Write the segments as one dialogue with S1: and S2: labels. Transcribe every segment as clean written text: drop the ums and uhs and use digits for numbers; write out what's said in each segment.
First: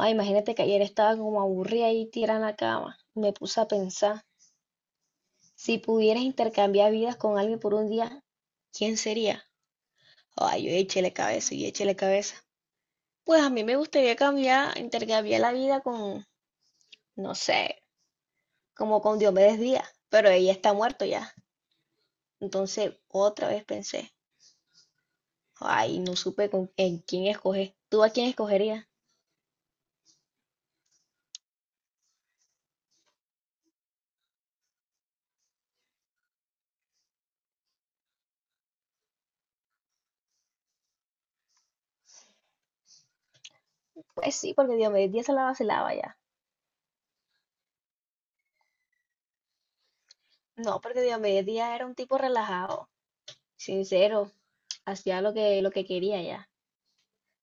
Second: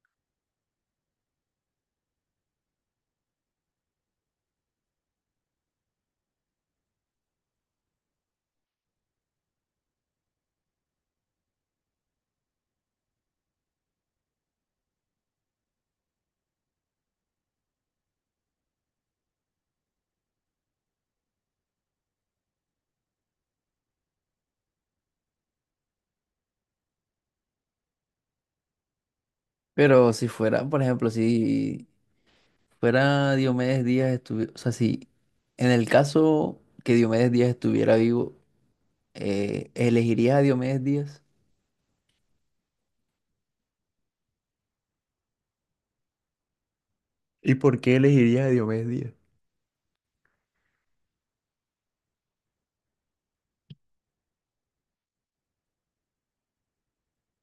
S1: Ay, imagínate que ayer estaba como aburrida y tirada en la cama. Me puse a pensar, si pudieras intercambiar vidas con alguien por un día, ¿quién sería? Ay, yo échele cabeza y échele cabeza. Pues a mí me gustaría cambiar, intercambiar la vida con, no sé, como con Diomedes Díaz, pero ella está muerto ya. Entonces, otra vez pensé, ay, no supe con, en quién escoger. ¿Tú a quién escogerías?
S2: Pero si fuera, por ejemplo, si fuera Diomedes Díaz, si en el caso que Diomedes Díaz estuviera vivo, ¿elegirías a Diomedes Díaz?
S1: Pues sí, porque Diomedes Díaz se la vacilaba ya.
S2: ¿Y por qué elegirías a Diomedes Díaz?
S1: No, porque Diomedes Díaz era un tipo relajado, sincero, hacía lo que quería ya.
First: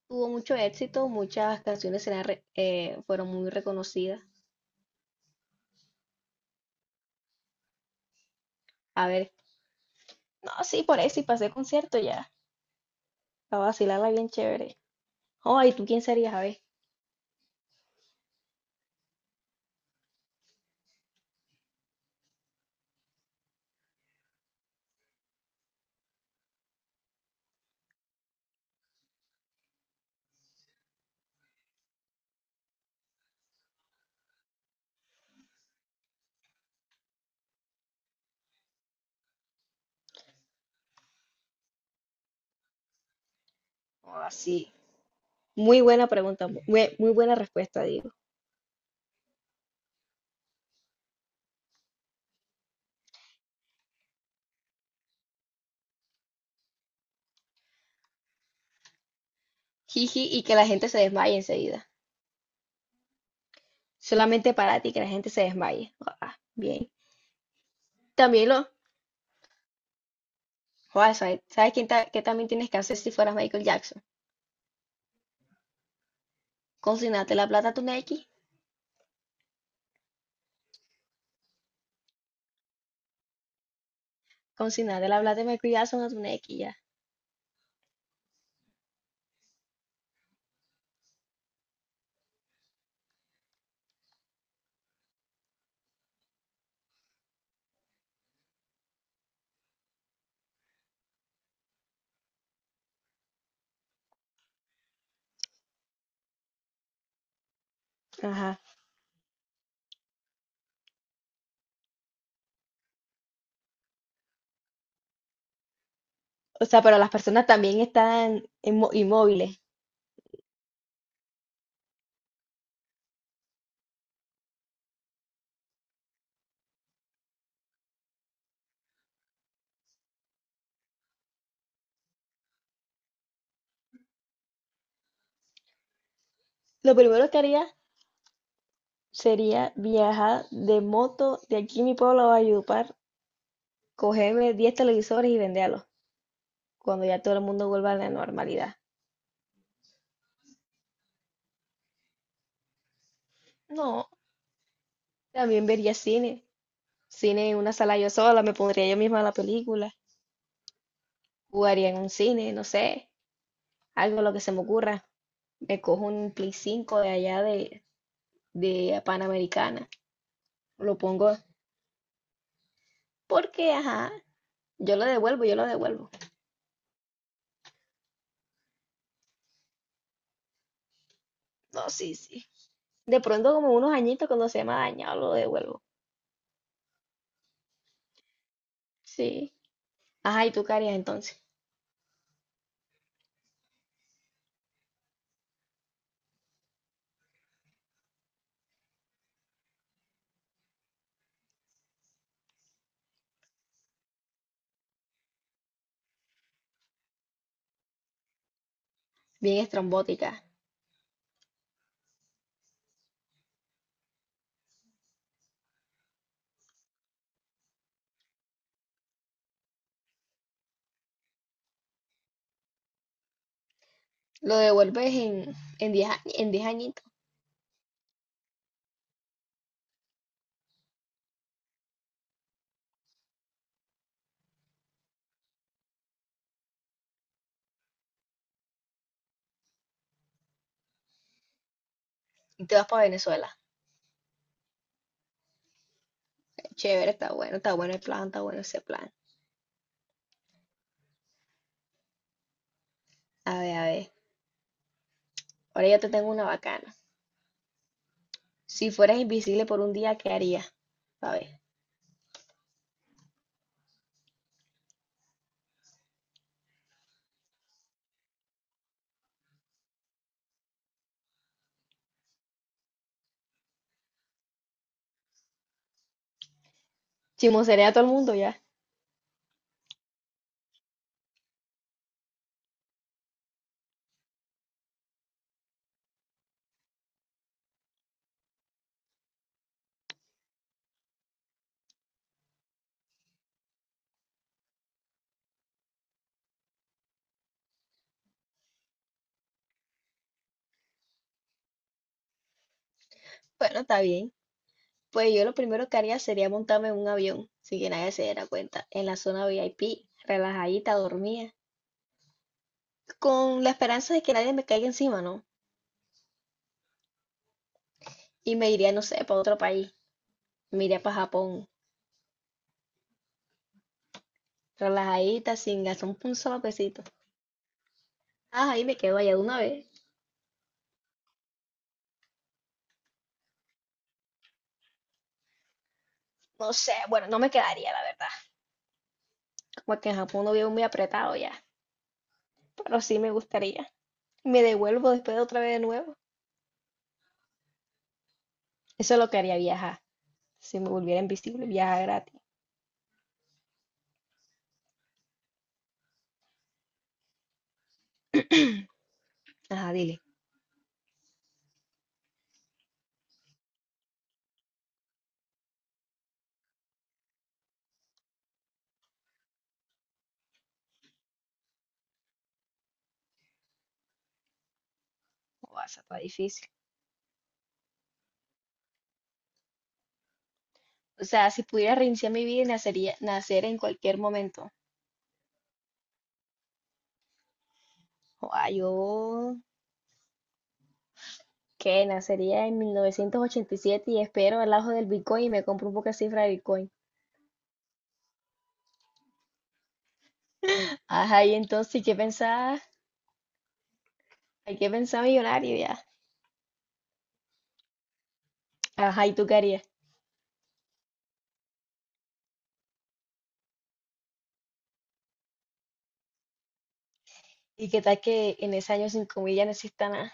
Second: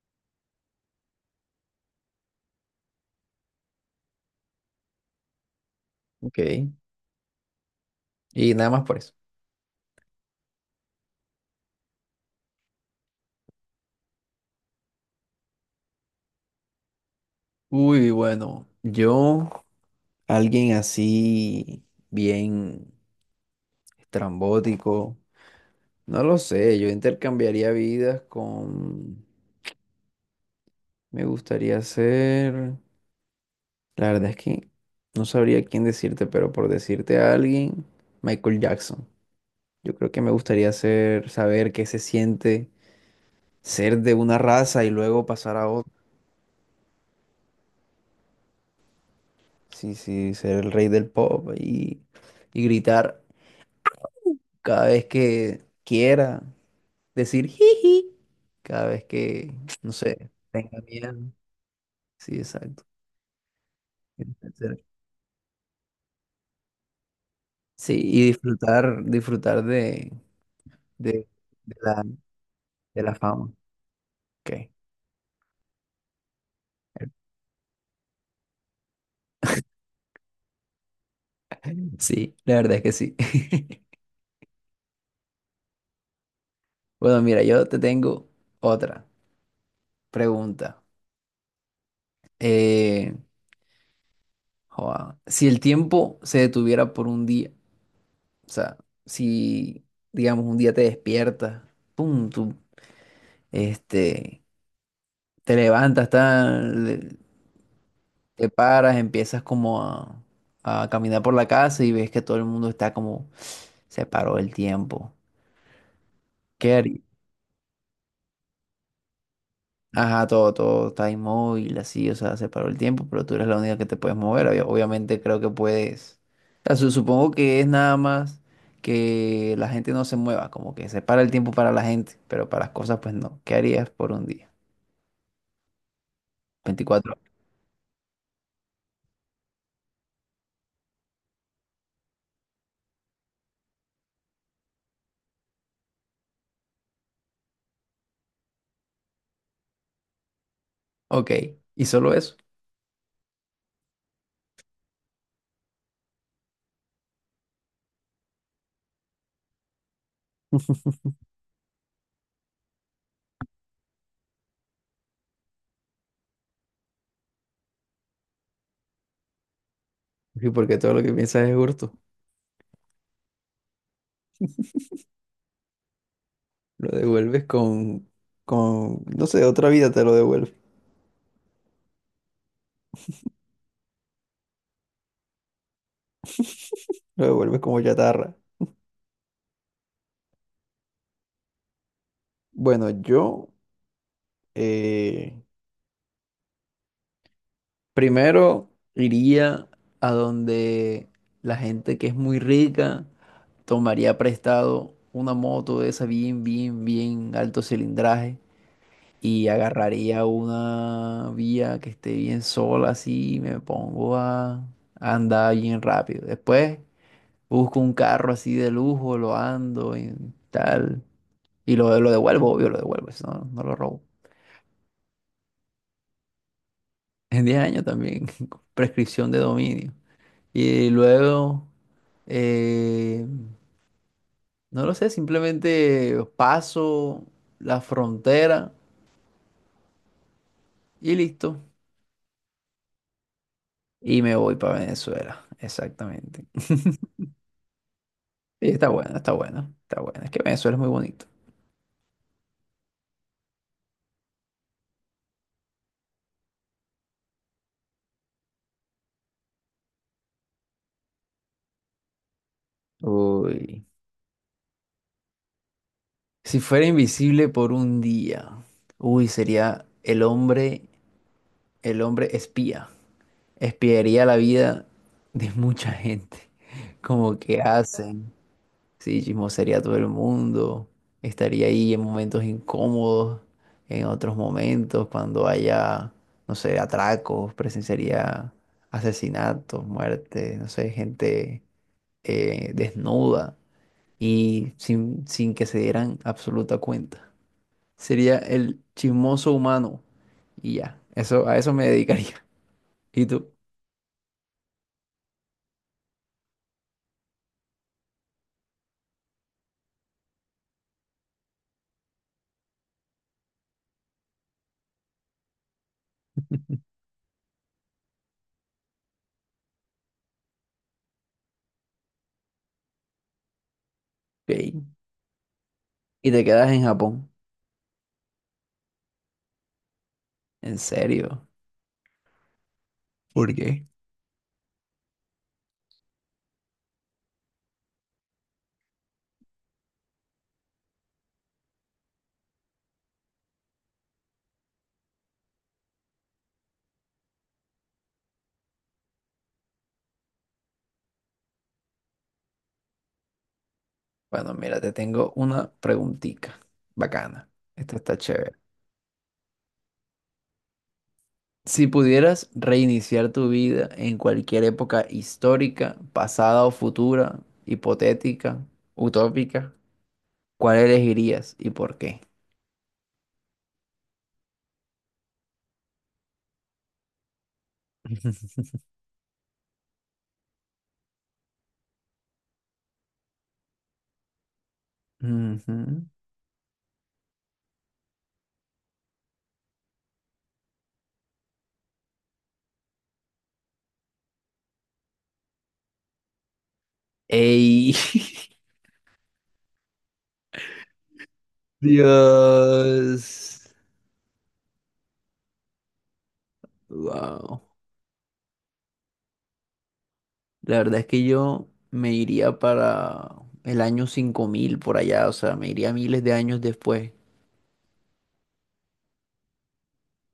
S1: Tuvo mucho éxito, muchas canciones eran fueron muy reconocidas.
S2: Ok. Y nada más por
S1: A
S2: eso.
S1: ver, no, sí, por ahí sí pasé concierto ya, para vacilarla bien chévere. Oh, ¿y tú quién serías, a ver?
S2: Uy, bueno, yo, alguien así, bien estrambótico, no lo sé, yo intercambiaría vidas con, me gustaría ser... La verdad es que no sabría quién decirte, pero por decirte a alguien, Michael Jackson. Yo creo que me gustaría ser, saber qué se siente ser de
S1: Oh,
S2: una
S1: sí.
S2: raza y luego pasar a
S1: Muy
S2: otra.
S1: buena pregunta, muy, muy buena respuesta, digo.
S2: Sí, sí, ser el rey del pop y gritar cada vez que quiera, decir jiji, cada vez que, no
S1: Jiji,
S2: sé,
S1: y que la
S2: tenga
S1: gente se
S2: miedo.
S1: desmaye enseguida.
S2: Sí, exacto.
S1: Solamente para
S2: Ser-
S1: ti, que la gente se desmaye. Ah, bien.
S2: Sí, y
S1: También lo...
S2: disfrutar, disfrutar de,
S1: Joder, ¿sabes
S2: de la,
S1: qué también tienes que hacer
S2: de
S1: si
S2: la
S1: fueras
S2: fama.
S1: Michael Jackson?
S2: Ok.
S1: Consignarte la plata a tu Nequi.
S2: Sí, la verdad es que sí.
S1: Consignarte la plata de Michael Jackson a tu Nequi, ya.
S2: Bueno, mira, yo te tengo otra pregunta. Eh, joa, si el tiempo se detuviera por un día, o sea, si, digamos, un día te despiertas, pum, tú, este, te levantas, tal, te
S1: Ajá.
S2: paras, a caminar por la casa y ves que todo el mundo está como, se paró el tiempo.
S1: O
S2: ¿Qué
S1: sea, pero
S2: harías?
S1: las personas también están inmóviles.
S2: Ajá, todo está inmóvil, así, o sea, se paró el tiempo, pero tú eres la única que te puedes mover. Obviamente creo que puedes. O sea, supongo que es nada más que la gente no se mueva, como que se para el tiempo para la gente, pero para las cosas, pues no. ¿Qué harías por un día?
S1: Lo
S2: 24 horas.
S1: primero que haría sería viajar de moto de aquí mi pueblo a Valledupar, cogerme 10 televisores y venderlos cuando ya todo el mundo vuelva a la normalidad.
S2: Ok, y solo eso.
S1: No, también vería cine. Cine en una sala yo sola, me pondría yo misma la película. Jugaría en un cine, no sé, algo lo que se me ocurra. Me cojo un Play 5 de allá de Panamericana.
S2: Y porque todo
S1: Lo
S2: lo que
S1: pongo
S2: piensas es hurto.
S1: porque, ajá, yo lo devuelvo.
S2: Lo devuelves con no sé, otra vida te lo devuelve.
S1: No, sí, sí. De pronto como unos añitos cuando se me ha dañado lo devuelvo.
S2: Lo devuelves como chatarra.
S1: Sí. Ajá, ¿y tú qué harías entonces?
S2: Bueno, yo, eh, primero iría a donde la gente que es muy rica, tomaría prestado una moto de esa bien alto cilindraje y
S1: Bien
S2: agarraría
S1: estrambótica.
S2: una vía que esté bien sola así y a andar bien rápido. Después busco un carro así de lujo, lo ando y tal y lo devuelvo, obvio, lo devuelvo, eso no lo robo.
S1: Lo devuelves en en 10 añitos
S2: En 10 años también, prescripción de dominio. Y luego, eh, no lo sé, simplemente paso la frontera y listo.
S1: y te vas para Venezuela.
S2: Y me voy para Venezuela, exactamente.
S1: Chévere, está bueno el plan, está bueno
S2: Y
S1: ese
S2: está
S1: plan.
S2: bueno, está bueno, está bueno. Es que Venezuela es muy bonito.
S1: A ver, a ver. Ahora ya te tengo una bacana. Si fueras invisible por un día, ¿qué harías? A ver.
S2: Uy. Si fuera invisible por un día, uy, sería el hombre espía. Espiaría la vida de mucha gente. Como que
S1: Chismosearía a todo el
S2: hacen.
S1: mundo ya.
S2: Sí, chismosaría a todo el mundo. Estaría ahí en momentos incómodos, en otros momentos, cuando haya, no sé, atracos, presenciaría asesinatos, muertes, no sé, gente desnuda y sin que se dieran absoluta cuenta. Sería el chismoso humano y ya. Eso, a eso me dedicaría. ¿Y tú?
S1: Bueno, está bien. Pues yo lo primero que haría sería montarme en un avión, sin que nadie se diera cuenta, en la zona VIP, relajadita, dormida, con la esperanza de que nadie me caiga encima, ¿no? Y me iría, no sé, para otro país. Me iría para Japón.
S2: Ok.
S1: Relajadita, sin gastar
S2: Y
S1: un
S2: te
S1: solo
S2: quedas en
S1: pesito.
S2: Japón.
S1: Ah, ahí me quedo allá de una vez.
S2: ¿En serio? ¿Por qué?
S1: No sé, bueno, no me quedaría, la verdad. Como que en Japón no vivo muy apretado ya. Pero sí me gustaría. Me devuelvo después de otra vez de nuevo. Eso es lo que haría viajar. Si me volviera invisible, viajar gratis.
S2: Bueno, mira, te tengo una preguntita bacana. Esta está chévere.
S1: Ajá, dile.
S2: Si pudieras reiniciar tu vida en cualquier época histórica, pasada o futura, hipotética, utópica, ¿cuál elegirías y por qué?
S1: O sea, está difícil. O sea, si pudiera reiniciar mi vida, nacer en cualquier momento.
S2: Ujú.
S1: O sea, yo ¿qué nacería en 1987 y siete y espero al ajo del Bitcoin y me compro un poco de cifra de Bitcoin.
S2: ¡Ey!
S1: Ajá, y entonces, ¿y qué pensaba?
S2: Dios.
S1: ¿Hay que pensar millonario ya?
S2: Wow.
S1: Ajá, ¿y tú qué harías?
S2: La verdad es que yo me iría para el año 5000 por allá, o sea, me iría miles de años después.
S1: ¿Y qué tal que en ese año sin comida no exista nada?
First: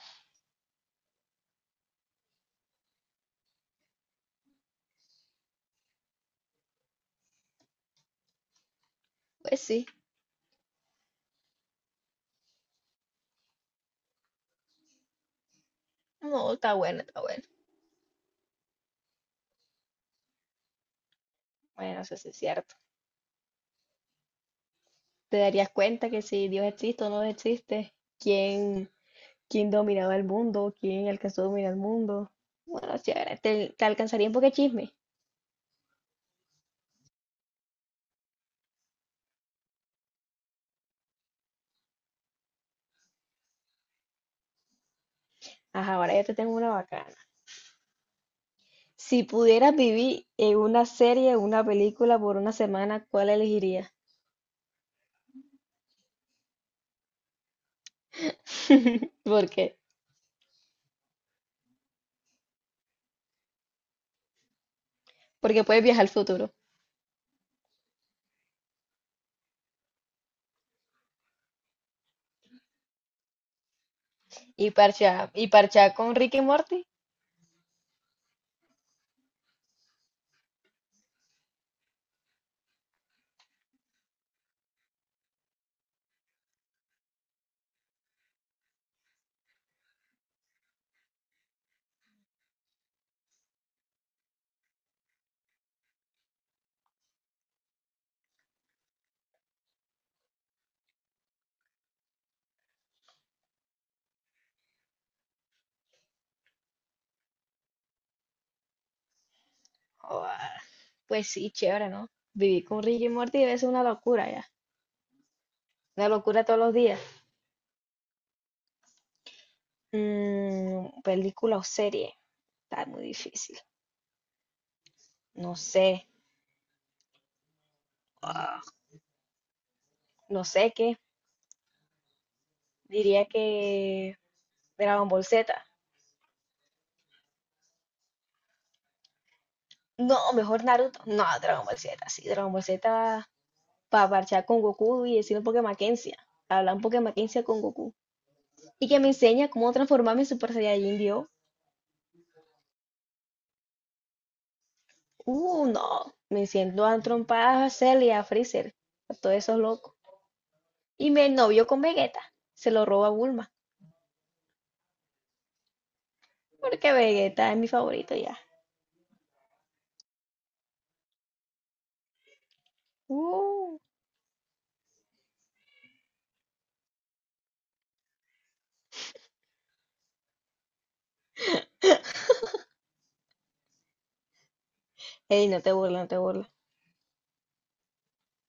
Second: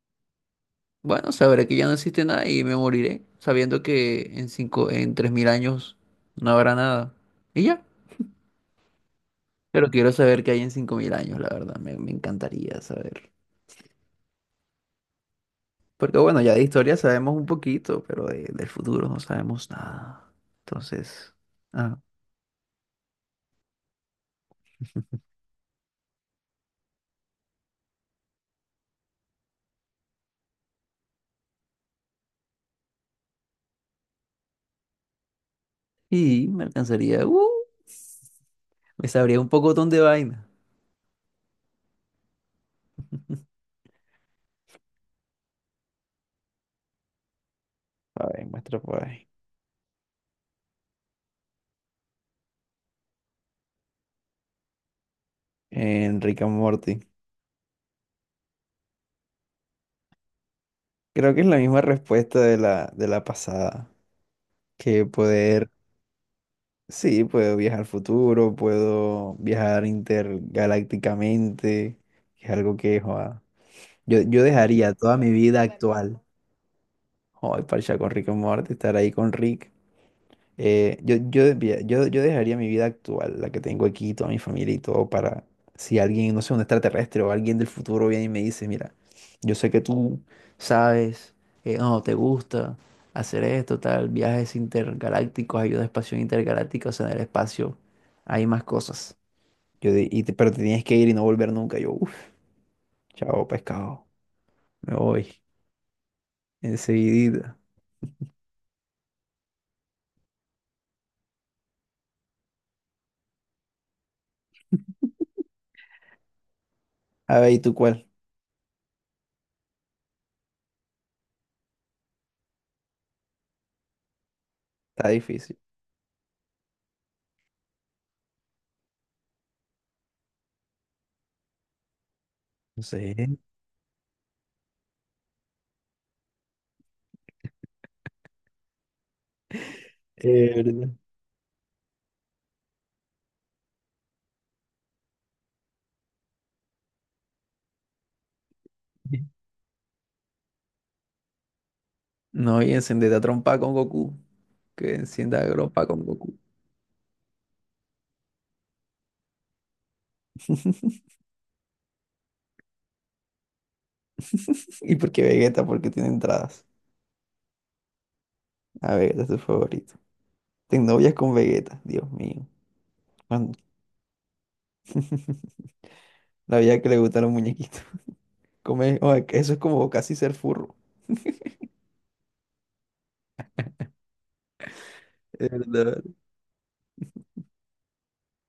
S2: Bueno, sabré que ya no existe nada y me moriré, sabiendo que en cinco, en 3000 años no habrá nada. Y ya.
S1: Pues sí,
S2: Pero quiero saber qué hay en 5000 años, la verdad. Me encantaría saber. Porque bueno, ya
S1: no,
S2: de
S1: está
S2: historia
S1: bueno, está
S2: sabemos
S1: bueno.
S2: un poquito, pero del futuro no sabemos nada. Entonces, ah,
S1: Bueno, eso sí es cierto. Te darías cuenta que si Dios existe o no existe, quién, quién dominaba el mundo, quién alcanzó a dominar el mundo. Bueno, chévere, te alcanzaría un poco de chisme.
S2: y me alcanzaría, me sabría un poco de vaina.
S1: Ajá, ahora ya te tengo una bacana.
S2: A ver, muestra por
S1: Si
S2: ahí.
S1: pudieras vivir en una serie o una película por una semana, ¿cuál elegirías?
S2: En Rick and Morty.
S1: ¿Por qué?
S2: Creo que es la misma respuesta de la pasada. Que
S1: Porque
S2: poder
S1: puedes viajar al futuro.
S2: sí, puedo viajar al futuro, puedo viajar intergalácticamente, que es algo que joa, yo dejaría toda mi
S1: Y
S2: vida
S1: parchar con
S2: actual.
S1: Rick y Morty,
S2: Joder, parchar con Rick y Morty, estar ahí con Rick. Mira, yo dejaría mi vida actual, la que tengo aquí, toda mi familia y todo, para si alguien, no sé, un extraterrestre o alguien del futuro viene y me dice, mira, yo sé que tú sabes, no, te gusta hacer esto, tal, viajes intergalácticos, ayuda a espacio intergaláctica, o sea, en el espacio hay más cosas. Yo di- y te- Pero te tienes que ir y no volver nunca. Yo, uff, chao, pescado, me voy enseguidita.
S1: joda, pues sí, chévere, ¿no? Vivir con Rick y Morty debe ser una locura ya, una locura todos los días.
S2: A ver, ¿y tú cuál?
S1: Mm, película o serie, está muy difícil.
S2: Está
S1: No
S2: difícil.
S1: sé, ah, no sé qué.
S2: No sé.
S1: Diría que Dragon Ball Z. No,
S2: Es
S1: mejor
S2: verdad.
S1: Naruto. No, Dragon Ball Z, sí, Dragon Ball Z para parchar con Goku y decir un Pokémon Quencia. Hablar un Pokémon Quencia con Goku. Y que me enseña cómo transformarme en Super Saiyajin Dios.
S2: No, y encendete a trompa con Goku. Que encienda a trompa con
S1: No,
S2: Goku.
S1: me siento a trompadas a Cell y a Freezer, a todos esos locos. Y me novio con Vegeta, se lo roba a Bulma,
S2: ¿Y por qué Vegeta? Porque tiene entradas.
S1: porque Vegeta es mi favorito ya.
S2: A Vegeta es su favorito. Ten novias con Vegeta, Dios mío. Cuan-
S1: Uh,
S2: La vida que le gusta a los muñequitos. O sea, que eso es como casi ser furro.
S1: ey,
S2: Es
S1: no te burles,
S2: verdad.
S1: no te burles.